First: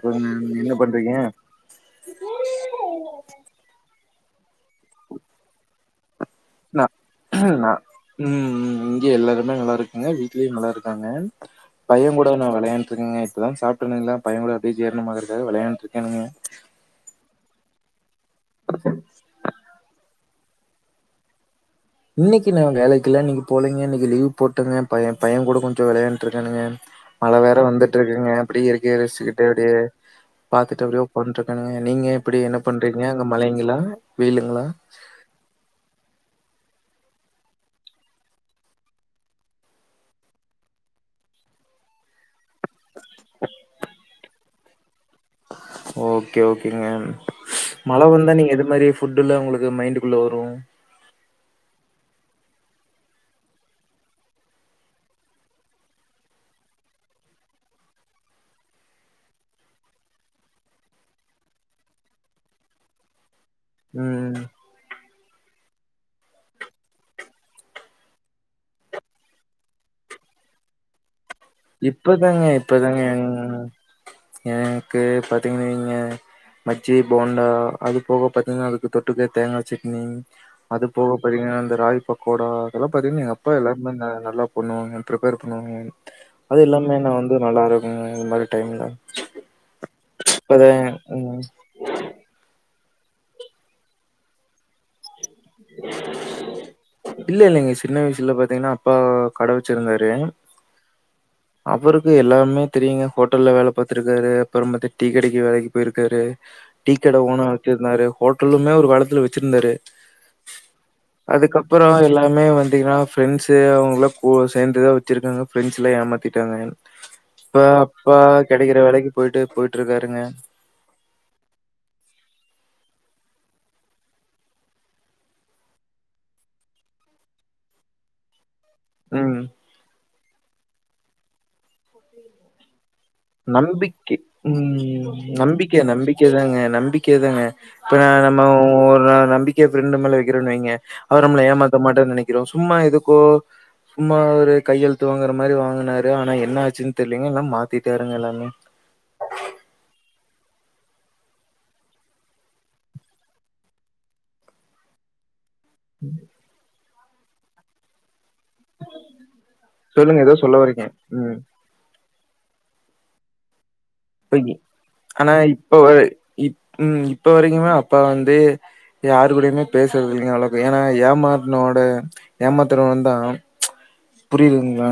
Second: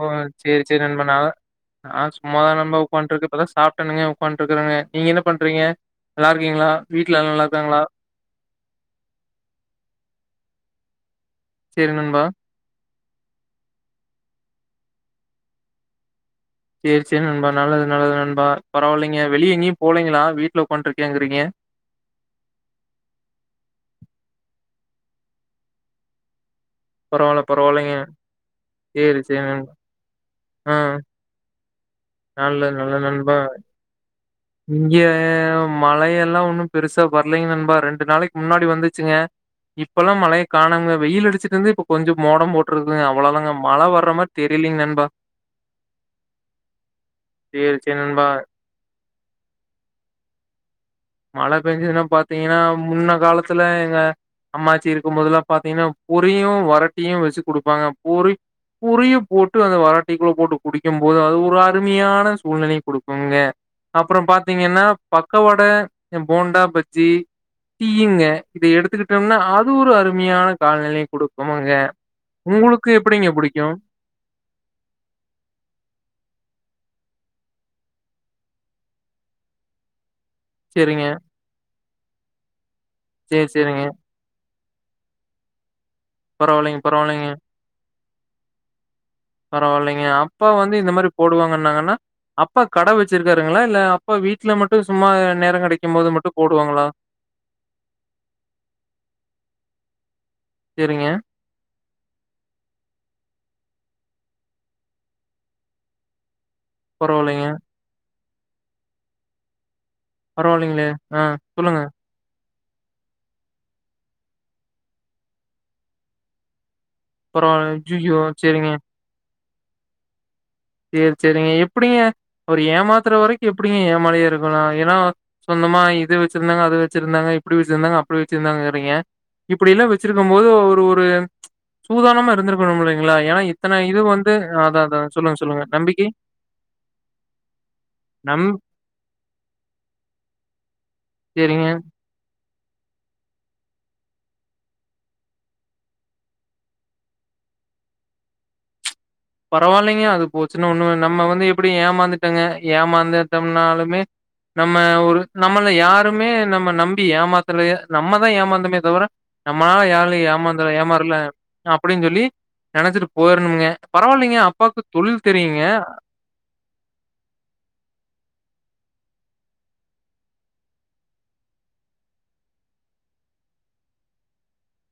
ஓ சேரி என்ன சேரி நண்பா பண்றீங்க நா நா சும்மாதா நண்பா உக்காண்ட்ருக்க இப்பதா சாப்ட்டணுங்க உக்காண்ட்டு இருக்கறங்க நீங்க என்ன பண்றீங்க நல்லா இருக்கீங்களா நா வீட்ல எல்லா நல்லா நா இருக்காங்களா ம் ம் இங்க எல்லாருமே நல்லா இருக்கங்க வீட்லயு நல்லா இருக்காங்க சேரி பையங் நண்பா கூட நா வெளையாண்ட் டுருக்கங்க இப்பதா சாப்ட்டணுங்களா பையங் கூட அப்டியே ஜீரணமாகறக்காக வெளையாண்ட்டுருக்கேனுங்க சேரி சேரி நண்பா நல்லது நல்லது நண்பா பரவால்லைங்க வெளிய எங்கயு போலீங்களா வீட்ல உக்காண்ட்ருக்கேங்கறீங்க இன்னைக்கி நா வேலைக்கெல்லா இன்னைக்கி போலிங்க இன்னைக்கி லீவ் போட்டேங்க பைய பையங் கூட கொஞ்சோ வெளையாண்ட்டுருக்கேனுங்க மழ பரவால்ல வேற பரவால்லைங்க வந்துட்ருக்குங்க அப்பிடி இயற்கைய சேரி சேரி ரசிச்சிக்கிட்டு நண்பா அப்டியே ஆ பாத்துட்டு அப்டியோ உக்காண்ட்ருக்கனுங்க நீங்க எப்பிடி என்ன நல்லது பண்றீங்க நல்லது அங்க நண்பா மழைங்களா வெயிலுங்களா இங்க மழையெல்லா ஒன்னு பெருசா வரலைங்க நண்பா ரெண்டு நாளைக்கு முன்னாடி வந்துச்சுங்க இப்பெல்லா மழைய காணங்க வெயில் அடிச்சுட்டு இருந்தது இப்ப கொஞ்சோ மோடம் போட்டு இருக்குங்க அவ்ளதாங்க மழ வர்ற மாரி தெரியலீங்க நண்பா ஓகே ஓகேங்க சேரி சேரி மழ நண்பா வந்தா நீங்க எது மாரி ஃபுட்டல்ல ஒங்களுக்கு மைண்டுக்குள்ள வரு மழ பேஞ்சதுன்னா பாத்தீங்னா முன்ன காலத்துல எங்க அம்மாச்சி இருக்கும் போதல்லா பாத்தீங்கனா பூரியும் வரட்டியு வச்சு குடுப்பாங்க பூரி பூரியு கூட்டு அந்த வரட்டிக்குள்ள போட்டு குடிக்கும் போது அது ஒரு அருமையான சூழ்நெலய குடுக்குங்க அப்றோ ம் பாத்தீங்கன்னா பக்கவட போண்டா பஜ்ஜி டீயுங்க இத எடுத்துக்கிட்டோம்னா அது ஒரு அருமையான காலநெலய குடுக்கு ஆமாங்க இப்பதாங்க உங்களுக்கு இப்பதாங்க எப்டிங்க என்- புடிக்கு எனக்கு பாத்தீங்கன்னங்க பஜ்ஜி போண்டா அது போக பாத்திங்கனா அதுக்கு தொட்டுக்க தேங்கா சட்னி அது சேரிங்க போக பாத்தீங்கனா அந்த ராகி பக்கோடா அதெல்லா பாத்தீங்கனா எங்க சேரி அப்பா சேரிங்க எல்லாமே நல்லா பண்ணுவாங்க பிரிப்பேர் பண்ணுவாங்க அது பரவாயில்லைங்க எல்லாமே நா பரவாயில்லைங்க வந்து நல்லாயிருக்கு இந்த மாரி டைம்ல பரவாயில்லைங்க அப்பா இப்பத வந்து இந்த மாரி ம் போடுவாங்கன்னாங்கன்னா அப்பா கட வச்சுருக்காருங்ளா இல்ல இப்ப வீட்ல மட்டு சும்மா நேரோ கெடைக்கும் போது மட்டு போடுவாங்ளா இல்ல இல்லங்க சின்ன வயசுல பாத்தீங்கனா அப்பா கட வச்சுருந்தாரு சேரிங்க அவருக்கு எல்லாமே தெரியுங்க ஹோட்டல்ல வேல பாத்துருக்காரு அப்பறோ பாத்தி டீ கடைக்கு வேலைக்கு போயிருக்காரு டீக்கட ஓனா பரவால்லைங்க. வச்சிருந்தாரு ஹோட்டலுமே ஒரு காலத்துல வெச்சுருந்தாரு பரவால்லைங்களே! ஆ சொல்லுங்க. அதுக்கப்பறோ எல்லாமே வந்தீங்னா ஃப்ரெண்ட்ஸு அவுங்கங்ளா சேந்து தா வெச்சிருக்காங்க ஃப்ரெண்ட்ஸ் எல்லா ஏமாத்திட்டாங்க இப்ப பரவால்ல. அப்பா ஐய்யயோ! சரிங்க. கெடக்குற வேலைக்கு போயிட்டு போயிட்டு இருக்காருங்க சேரி சேரிங்க எப்டிங்க அவர் ஏமாத்துற வரைக்கு எப்டிங்க ஏமாளியா இருக்கலா ஏன்னா சொந்தமா இது வெச்சுருந்தாங்க அது வெச்சுருந்தாங்க இப்டி வெச்சுருந்தாங்க அப்டி வெச்சுருந்தாங்க ங்க ம். இப்டியெல்லா வெச்சிருக்கும் போது ஒரு ஒரு சூதானமா இருந்திருக்க பண்ணும் முடியீங்ளா ஏன்னா இத்தன இது நம்பிக்கை வந்து அதா அதா ம். சொல்லுங்க சார் நம்பிக்கை நம்பிக்கை தாங்க நம்பிக்கை தாங்க இப்ப நம்ம நம் ஒரு நம்பிக்கைய ஃபிரண்டு மேல வக்குறேன்னு வைங்க அவர் நம்ம சரிங்க. ஏமாத்த மாட்டேன்னு நெனக்க இருக்குறோ சும்மா எதுக்கோ சும்மா ஒரு கையெழுத்து வாங்குற மாரி வாங்குனாரு ஆனா என்ன ஆச்சுன்னு தெரியலைங்க எல்லா மாத்திட்டாருங்க எல்லாமே பரவாயில்லைங்க அது போச்சுன்னா ஒன்னு நம்ம வந்து எப்டி ஏமாந்துட்டங்க ஏமாந்துட்டம்னாலுமே நம்ம ஒரு நம்மள யாருமே நம்ம நம்பி ஏமாத்தல நம்மதா ஏமாந்த தே தவிர நம்மளால சொல்லுங்க யாரையு ஏதோ சொல்ல ஏமாந்து வர்றீங்க. ஏமாறல ம். அப்டின் சொல்லி நெனச்சுட்டு போயிரும்னுங்க பரவாயில்லைங்க இப்ப அப்பாக்கு தொழில் தெரியுங்க உம் இப்ப வரைக்குமே அப்பா வந்து யாரு கூடையுமே பேசுறது இல்லைங்க அவ்ளோக்கு ஏன்னா ஏமாத்துனோட ஏமாத்துரவந்தா புரியுதுங்ளா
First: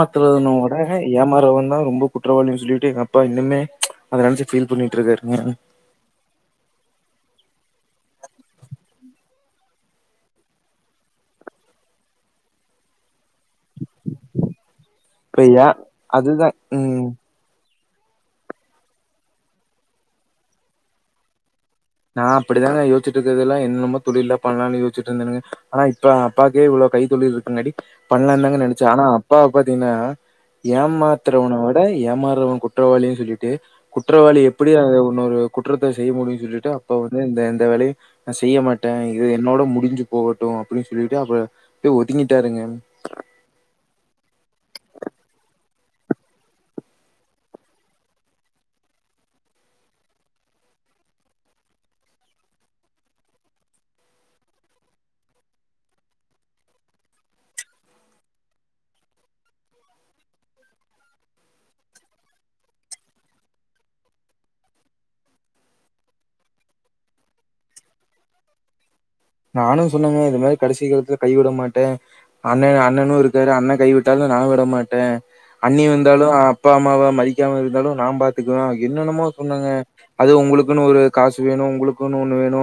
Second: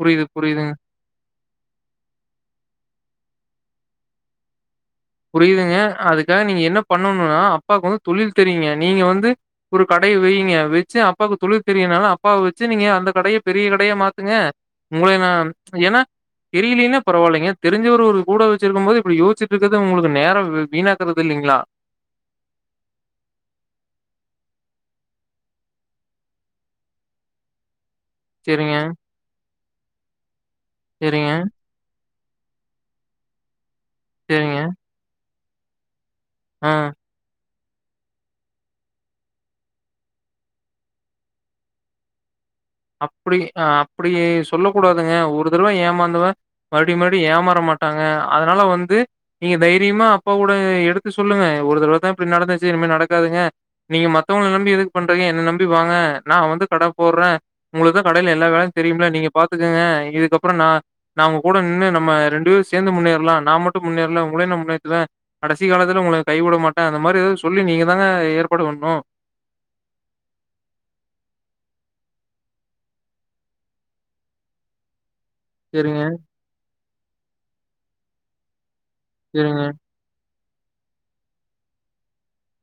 புரியுது, புரியுதுங்க. ஏமாறவ தா ரொம்ப குற்றவாளினு சொல்லிட்டு எங்கப்பா அப்பா இன்னுமே அத நெனச்சு ஃபீல் பண்ணிட்டு இருக்காரு புரியுதுங்க அதுக்காக நீங்க என்ன பண்ணனுனா அப்பாவுக்கு வந்து தொழில் தெரியுங்க நீங்க வந்து ஒரு கடய வெய்ங்க வெச்சு அப்பாவுக்கு தொழில் தெரியுனால அப்பாவ வெச்சு நீங்க அந்த கடய பெரிய கடயா மாத்துங்க உங்கள நா இப்ப ஏ ஏன்னா அதுதான் தெரியலேன்னா ம் பரவா இல்லைங்க தெரிஞ்சவர் ஒரு கூட வெச்சிருக்கும் போது இப்டி யோச்சுட்டு இருக்குறது ஒங்களுக்கு நேரோ வீணாக்குறது இல்லைங்ளா நா அப்பிடித்தாங்க யோச்சிட்டு இருக்கது எல்லா என்னமோ தொழில்ல பண்ணலான் யோச்சிட்டு இருந்தேனுங்க ஆனா இப்ப ப்பாக்கே இவ்ளோ கை தொழில் இருக்குன்னாடி பண்ணலாந்தாங்கன் சரிங்க, நெனச்சே ஆனா அப்பா பாத்தீங்கன்னா சரிங்க, ஏமாத்துரவன வி ட ஏமாறவ குற்றவாளின் சொல்லிட்டு குற்றவாளி சரிங்க. எப்பிடி அத உன்னொரு குற்றத்த செய்ய முடியு சொல்லிட்டு ஆ. அப் ப்ப வந்து இந்த எந்த வேலையு நா செய்யமாட்டே இது என்னோட முடிஞ்சி போகட்டு அப்பிடின் சொல்லிட்டு அப்ப இப்பே ஒதுங்கிட்டாருங்க அப்பிடி அ அப்பிடி சொல்ல கூடாதுங்க ஒரு தரவ ஏமாந்தவ மறுடியு மறுடியு ஏமாறமாட்டாங்க அதனால வந்து நீங்க தைரியமா அப்பா கூட எடுத்து சொல்லுங்க ஒரு தரவதா இப்டி நடந்துச்சி இனிமே நடக்காதுங்க நீங்க மத்தவங்கள நம்பி எதுக்கு பண்றீங்க என்ன நம்பி வாங்க நா வந்து கட போடறே உங்களுக்குதா கடையில எல்லா வேல தெரியும்ல்ல நீங்க பாத்துக்கங்க இதுக்கப்புறோ நா நா உங்க கூட நின்னு நம்ம ரெண்டு பேரு சேந்து முன்னேறலா நா மட்டு முன்னேறல உங்களயு நா முன்னேத்துவே கடசி காலத்துல உங்க கைவுடமாட்டே அந்த மாரி எதாது சொல்லி நீங்க தாங்க ஏற்பாடு பண்ணு நானு சொன்னங்க இந்த மாரி கடசி கலத்துல கைவிடமாட்டே அண்ணே அண்ணனு இருக்காரு அண்ண கைவிட்டாலு நா விடமாட்டே அண்ணி சரிங்க, வந்தாலு அப்பா அம்மாவா மதிக்காம இருந்தாலு நா பாத்துக்குவே என்னென்னமோ சரிங்க, சொன்னாங்க அது உங்களுக்குன்னு ஒரு காசு வேணு உங்களுக்குன் ஒன்னு வேணு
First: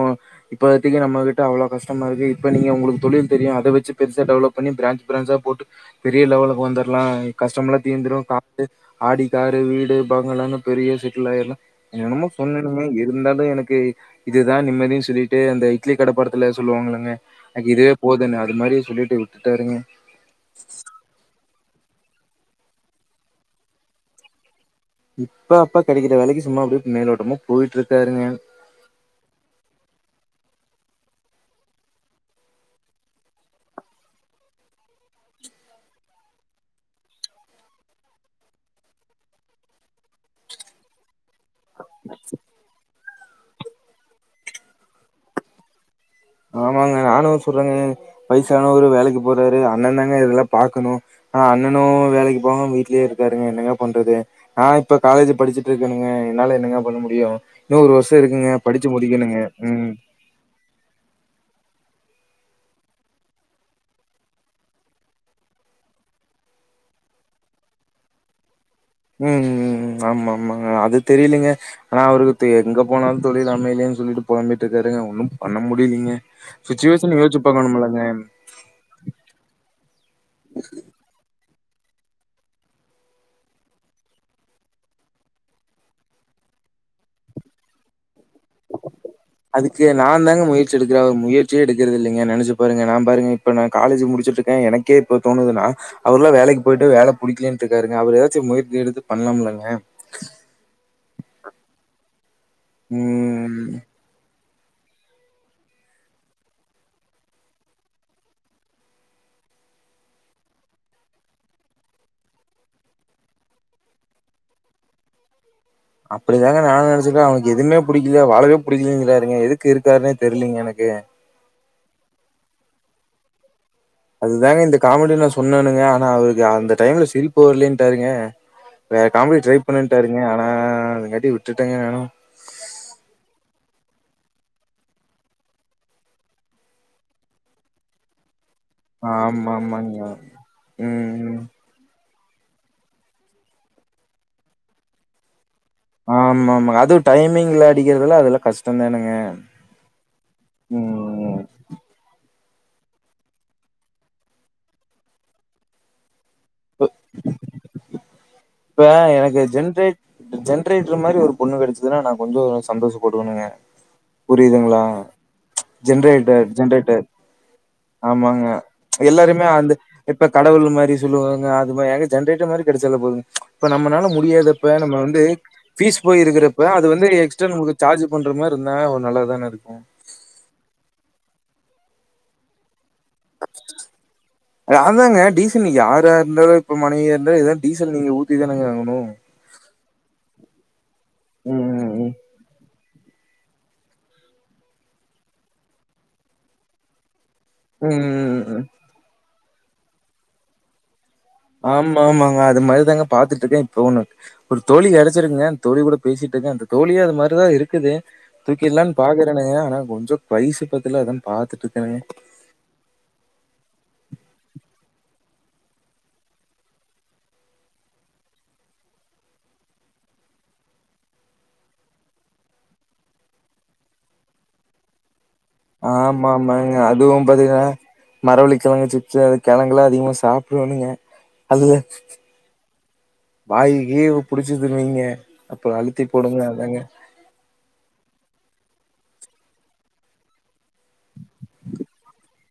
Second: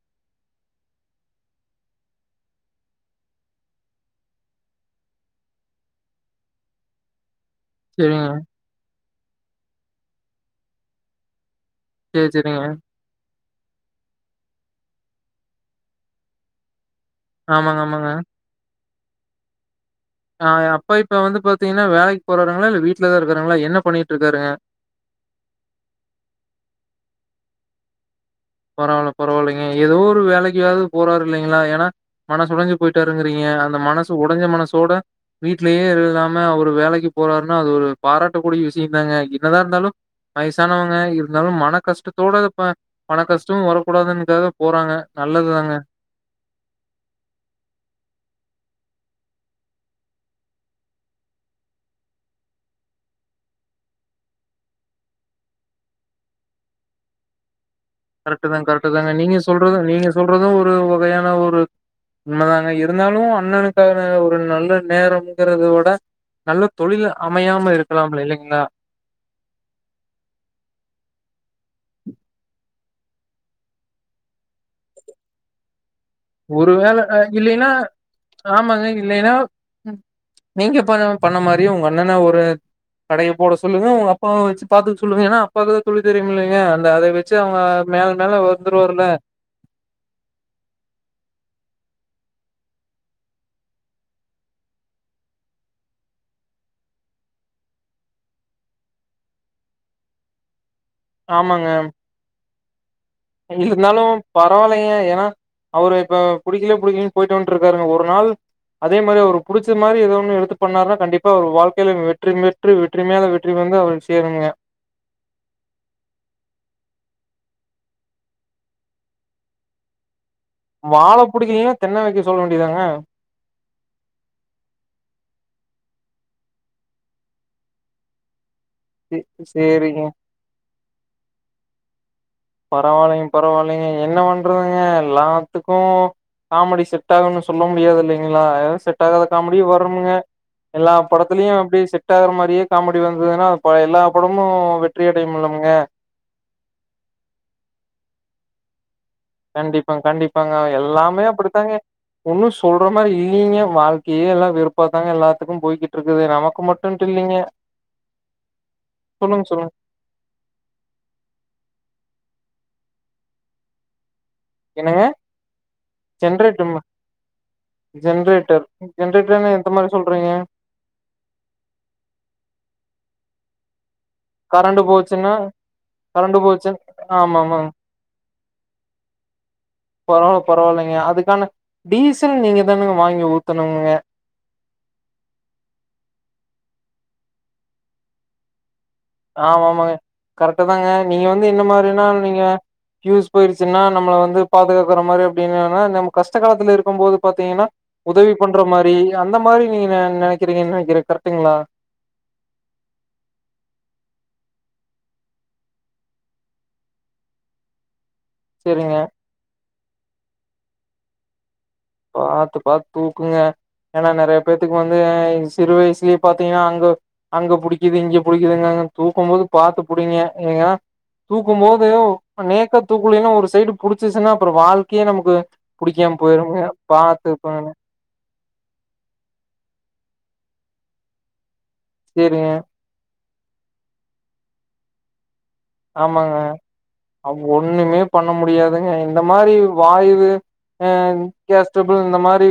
இப்பாத்திக்கு நம்மகிட் ட்ட அவ்ள கஷ்டமா இருக்கு இப்ப நீங்க உங்களுக்கு தொழில் தெரியு அத வச்சி பெருசா டெவலப் பண்ணி பிராஞ் பிராஞ்சா போட்டு பெரிய லெவலுக்கு வந்தர்லா கஷ்டமல்லா தீந்திரு சரிங்க. காரு ஆடிக்காரு வீடு பங்களான்னு பெரிய செட்டில் ஆயிரலா எனமோ சரி, சரிங்க. சொன்னணுமே இருந்தாலு எனக்கு இதுதா நிம்மதினு சொல்லிட்டு அந்த இட்லி கடப்பாட த்துல சொல்லுவாங்கல்லங்க எனக்கு ஆமாங்க, இதுவே ஆமாங்க. போதுன்னு அது மாரி சொல்லிட்டு விட்டுடாருங்க ஆ அப்பா இப்ப வந்து பாத்தீங்கன்னா வேலைக்கு போறாங்களா இல்ல வீட்லதா இருக்காருங்களா என்ன பண்ணிட்டு இருக்காருங்க இப்ப அப்பா கெடைக்கிற வேலைக்கு சும்மா அப்பிடியே மேலோட்டமா போயிட்டு இருக்காருங்க பரவாயில்ல பரவாயில்லைங்க எதோ ஒரு வேலைக்குயாவது போறாரு இல்லைங்களா ஏனா மனசு ஒடஞ்சி போயிட்டாருங்கிறீங்க அந்த மனசு ஒடஞ்ச மனசோட வீட்லயே இல்லாம அவரு வேலைக்கு போறாருன்னா அது ஒரு பாராட்ட கூடிய விசிந்தாங்க என்னதா இருந்தாலு வயசானவங்க இருந்தாலு மன கஷ்டத்தோடப்ப பண கஷ்டமு வரக்கூடாதுன்னுக்காக போறாங்க நல்லதுதாங்க ஆமாங்க நானு சொல்றங்க பைசானு ஒரு வேலைக்கு போறாரு அண்ண தாங்க இதெல்லா பாக்கணு ஆ அண்ணனு வேலைக்கு போவாம வீட்லியே இருக்காருங்க என்னங்க பண்றது ஆ இப்ப காலேஜ் படிச்சிட்டு இருக்கங்க என்னால என்னங்க பண்ண முடியு இன்னொரு வருஷ் கரெக்ட்தா கரெக்ட்தாங்க நீங்க சொல்றது நீங்க சொல்றது ஒரு வகையான ஒரு உண்மதாங்க இருந்தாலு அண்ணனுக்கான ஒரு நல்ல நேரம்ங்கறதவுட நல்ல தொழில் அமையாம இருக்கலாம்ல இல்லைங்கிளா ம் ம் ஆமா ஆமாங்க அது தெரியலைங்க ஆனா அவருக்குதே எங்க போனாலு தொழில் அமையலேன் சொல்லிட்டு பொழம்பிட்டுருக்காருங்க ஒன்னும் பண்ண முடிலீங்க ஒருவேள அ இல்லின்னா ஆமாங்க இல்லைன்னா நீங்க ப பண்ண மாரியு உங்க அண்ணன்ன ஒரு கடைய போட சொல்லுங்க உங்க அப்பாவ வச்சி பாத்துக்க சொல்லுங்க ஏன்னா அப்பாததா தொழில் தெரியுமில்லைங்க அந்த அத வச் ச்சி அவங்க மேல மேல வந்துருவாருல்ல அதுக்கு நா தாங்க முயற்சி எடுக்கற அவுரு முயற்சியே எடுக்கறதில்லைங்க நெனச்சி பாருங்க நா பாருங்க இப்ப நா காலேஜ் முடிச்சிட்டு இருக்கே எனக்கே இப்ப தோணுதுன்னா அவுருல்லா வேலைக்கு போயிட்டு வேல புடிக்கலன்ட்டுருக்காருங்க அவுரு எதாச்சு முயற்சி எடுத்து பண்ணலாம் இல்லங்க ஆமாங்க ம் இருந்தாலு பரவால்லைங்க ஏனா அவரு இப்ப புடிக்கல புடிக்லன் போயிட்டு வன்ட்டு இருக்காருங்க ஒரு நாள் அதே மாரி அவருக்கு புடிச்ச மாரி ஏதோ ஒன்னு எடுத்து பண்ணாருன்னா கண்டிப்பா அவர் வாழ்க்கைல வெற்றி மேல் ற்றி வெற்றி மேல வெற்றி வந்து அவர சேருங்க அப்டிதாங்க நானு நெனச்சிக்க அவனுக்கு எதுவ்மே புடிக்ல வாழவே புடிக்லங்குறாருங்க எதுக்கு இருக்கார்னே தெரிய்லீங்க எனக் வாழ புடிக்கிலீனா தென்ன வெக்க சொல்ல வேண்டியதாங்க அதுதாங்க இந்த காமெடி நா சொன்னனுங்க ஆனா அவருக்கு அந்த டைம்ல சிரிப்பு வர்லேன்ட்டாருங்க வேற காமெடி ட்ரை சேரிங்க பண்ணுன்ட்டாருங்க ஆனா அதுக்காட்டி விட்டுட்டங்க நானு பரவாயில்லைங்க பரவாயில்லைங்க என்ன பண்றதுங்க எல்லாத்துக்கு காமடி செட் ஆகும்னு சொல்ல முடியாது இல்லைங்ளா எதா செட் ஆகாத ஆமா காமடியு ஆமாங்க வருமுங்க எல்லா ம் படத்துலயு அப்டே செட் டாகுற மாரியே காமெடி வந்ததுன்னு ப எல்லா படமு வெற்றிய அடையுமுல்லங்க ஆமா ஆமா அதுவு டைமிங்ல அடிக்கிறதுலா அதுல்லா கஸ்ட்டந்தானுங்க கண்டிப்பா கண்டிப்பாங்க எல்லாமே அப்டிதாங்க ஒன்னு சொல்ற மாரி இல்லீங்க வாழ்க்கையே எல்லா வெறுப்பா தாங்க எல்லாத்துக்கும் போய்கிட் ட்ருக்குது நமக்கு மட்டுன்ட்டு இல்லிங்க இப்ப எனக்கு ஜென்ரேட் ஜென்ரேட்டர் மாரி ஒரு பொண்ணு கெடச்சதுன்னா நா கொஞ்சொ சந்தோஷ படுவனுங்க புரியுதுங்ளா என்னங்க ஜென்ரேட்டர் ஜென்ரேட்டும் ஜென்ரேட்டர் ஆமாங்க ஜென்ரேட்டர் எல்லாருமே ஜென்ரேட்டர்னா எந்த அந்த மாரி இப்ப சொல்றீங்க கடவுள் மாரி சொல்லுவாங்க அது மா ஏங்க ஜென்ரேட்டர் மாரி கெடச்சாலே போதுங்க இப்ப நம்மனால மு டியாதப்ப கரண்டு நம்ம வந்து போச்சுன்னா ஃபீஸ் போய் கரண்டு இருக்குறப்ப போச்சு அது வந்து ஆமா ஆமா எக்ஸ்ட்டன் சார்ஜ் பண்ற மாரி இருந்தா ஒ நல்லா தான இருக்கு பரவால்ல பரவால்லைங்க அதுக்கான டீசல் நீங்க தானுங்க வாங்கி ஊத்தனுங்கங்க அததாங்க டீசல் நீங்க யாரா இருந்தாலு இப்ப மனைவியா இருந்தாலு இதீ டீசல் நீங்க ஊத்திதானுங்க ஆகணு ஆமாமாங்க கரெக்ட்டு தாங்க நீங்க வந்து என்ன ம் மாரினா ம் நீங்க ஃப்யூஸ் போயிடுச்சுன்னா நம்மள வந்து பாதுகாக்குற மாரி அப்டின்னனா நம்ம கஷ்ட காலத்துல இருக்கம் போது பாத்தீங்கன்னா ம் ம் உதவி ம் பண்ற ம் மாரி அந்த மாரி நீங்க நெ நெனக்கிறீங்கன் நெனக்கிற கரெக்ட்டுங்ளா ஆம்மா ஆமாங்க அது மாரிதாங்க பாத்துட்ருக்கே இப்ப ஒன்னு ஒரு தோழி கெடச்சிருக்குங்க அந்த தோழி கூட பேசிட்ருக்க அந்த தோழியு அது மாரிதா இருக்குது தூக்கில்லான் சேரிங்க பாக்குறனுங்க ஆனா கொஞ்சொ வைசு பத்தல அதான் பாத்துட்ருக்கனுங்க பாத்து பாத்து தூக்குங்க ஏன்னா நறைய பேத்துக்கு வந்து சிறு வயசுலயே பாத்தீங்னா அங்க அங்க புடிக்கிது இங்க புடிக்கிதுங்காங்க தூக்கம் போது பாத்து புடிங்க ஏங்க தூக்கும் போது நேக்க தூக்குலேன்னா ஒரு சைடு புடிச்சிச்சுன்னா அப்றொ வாழ்க்கையே நமக்கு புடிக்காம் ஆமா போய்ருங்க ஆமாங்க அதுவும் பாத்தீங்கன்னா மரவள்ளி கெழங்கு சிப்ஸு அது கெழங்குலா அதிகமா சாப்டணுங்க அது சேரிங்க வாய்வு கீவு புடிச்சிதுனு வைங்க அப்றொ அழுத்தி போடுங்க அதாங்க அப்பொ ஒண்ணுமே பண்ண முடியாதுங்க இந்த மாரி வாய்வு ஆ கேஸ்டபுள் இந்த மாரி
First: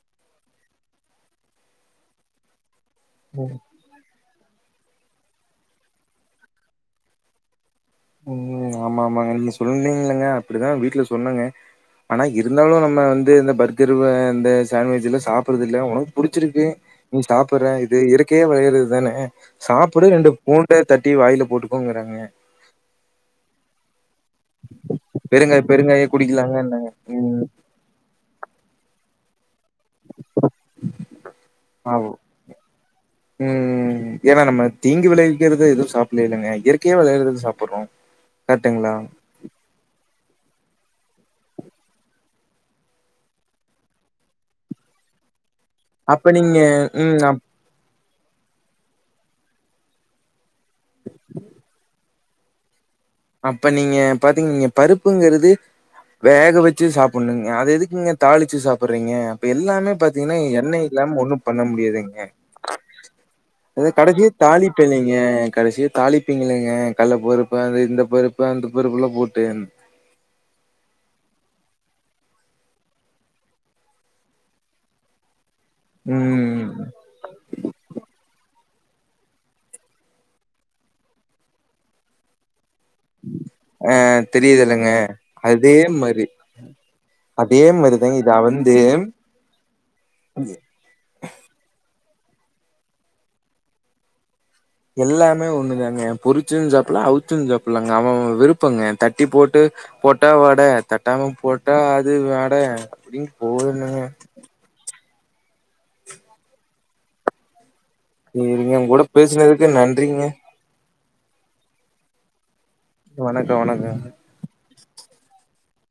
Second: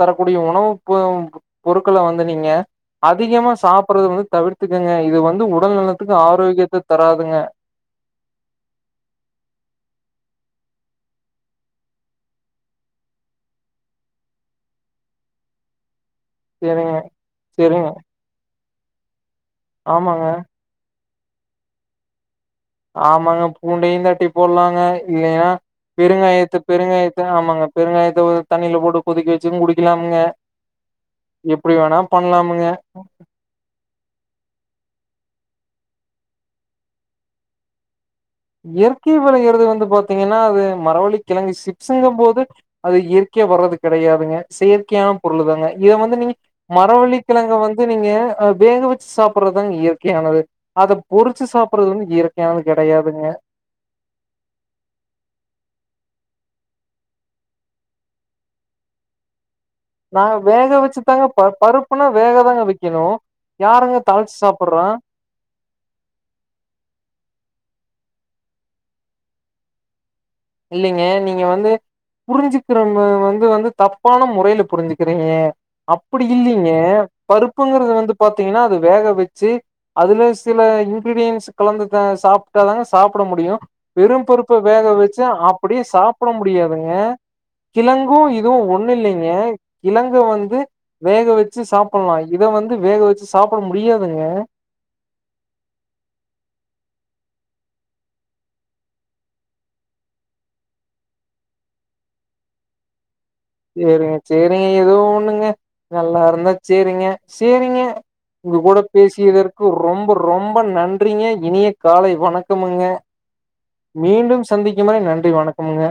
தரக்கூடிய உணவு ப பொருட்கள வந்து நீங்க அதிகமா சாப்புர்றது வந்து தவிர்த்துக்கங்க இது வந்து உடல் நலத்துக்கு ஆரோக்கியத்த தராதுங்க ம் ஆமா ஆமாங்க நீங்க சொன்னீங்கல்லங்க அப்டிதா வீட்ல சொன்னங்க ஆனா இருந்தாலு நம்ம வந்து இந்த பர்கரு வா இந்த சாண்ட்விச்லா சாப்புர்றது இல்ல உணவு புடிச்சிருக்கு சேரிங்க நீ சாப்பர்ற சேரிங்க இது இயற்கையே வரயறது தான சாப்புடு ஆமாங்க ரெண்டு பூண் ட தட்டி வாயில போட்டுக்கோங்குறாங்க ஆமாங்க பூண்டையு தட்டி போல்லாங்க இல்லைன்னா பெருங்காய பெருங்காய பெருங்காயத்து குடிக்கலாங்கன்னாங்க. பெருங்காயத்த ம் ஆமாங்க பெருங்காயத்த ஓ தண்ணில போட்டு கொதிக்க வச் சும் குடிக்கலாம் ங்க எப்டி வேணா ஆவ் பண்லாமுங்க ம் ம் ஏனா நம்ம தீங்கு விளைவிக்கிறது எதுவு சாப்பில்லிலங்க இயற்கையா வெளயறத தா சாப்புட்றோ இயற்கை விளையிறது வந்து பாத்தீங்கன்னா அது மரவள்ளி கெழங்கு சிப்ஸ்சுங்கம்போது அது இயற்கையா வர்றது கெடையாதுங்க செயற்கையா பொருளு தாங்க இத வந்து அப்ப நீங் நீங்க மரவள்ளி ம். அப் கெழங்க வந் இத நீங்க ஆ வேக வச்சு சாப்பர்றது தாங்க இயற்கையானது அத பொறிச்சு சாப்பர்றது வந்து இயற்கையானது கெடையாதுங்க அப்ப நீங்க பாத்தீங் நீங்க பருப்புங்குறது வேக வச்சு சாப்புட்ணுங்க அது எதுக்குங்க தாளிச்சு சாப்புர்றீங்க அப்ப எல்லாமே நாங்க பாத்தீங்னா வேக எண்ண வச்சு இல்லாம தாங்க ஒன்னு ப பண்ண பருப்புனா முடியாதுங்க வேக தாங்க வைக்கணு அது யாருங்க கடைசியா தாளிச்சு தாலிப்பு சாப்பட்றா இல்லைங்க கடைசியா தாலிப் ப்பிங்களேங்க கல்ல பருப்பு அது இந்த பருப்பு அந்த பருப்புலா போட்டு இல்லைங்க நீங்க வந்து புரிஞ்சுக்கிறவங்க வந்து வந்து தப்பான முறைல புரிஞ்சிக்கிறீங்க அப்டி இல்லை ம். ங்க பருப்புங்குறது வந்து பாத்தீங்னா அது வேக வச்சு அதுல சில இன்கிரீடியன்ஸ் கலந்த தா சாப் டா தாங்க சாப்ட முடியு அ வெறு பருப்ப வேக தெரியுதுல்லங்க. வச் அதே அப்டியே மாரி சாப்ட முடியாதுங்க அதே மாரி தாங்க கிழங்கு இது இதுவு அவந்து. ஒன்னு இல்லைங்க ங்க கிழங்கு வந்து வேக வச்சு சாப்புல்லா இத வந்து வேக வச்சு சாப்ட முடியாதுங்க எல்லாமே ஒன்னு தாங்க பொறிச்சது சாப்புல்லா அவிச்சது சாப்புல்லாங்க அவ அவே விருப்பங்க தட்டி போட்டு போட்டா வட தட்டாம போட்டா அது வட அப்டின் சேரிங்க சேரிங்க எதோ ஒன்னுங்க நல்லாருந்தா சேரிங்க சேரிங்க உங்க சரிங்க. கூட பேசியதற்கு பேசுனதுக்கு ரொம்ப நன்றிங்க. ரொம் ம்ப நன்றிங்க இனிய காலை வணக்கமுங்க வணக்கம், வணக்கங்க. மீண்டும் ச சந்திக்கும் வரை நன்றி வணக்கமுங்க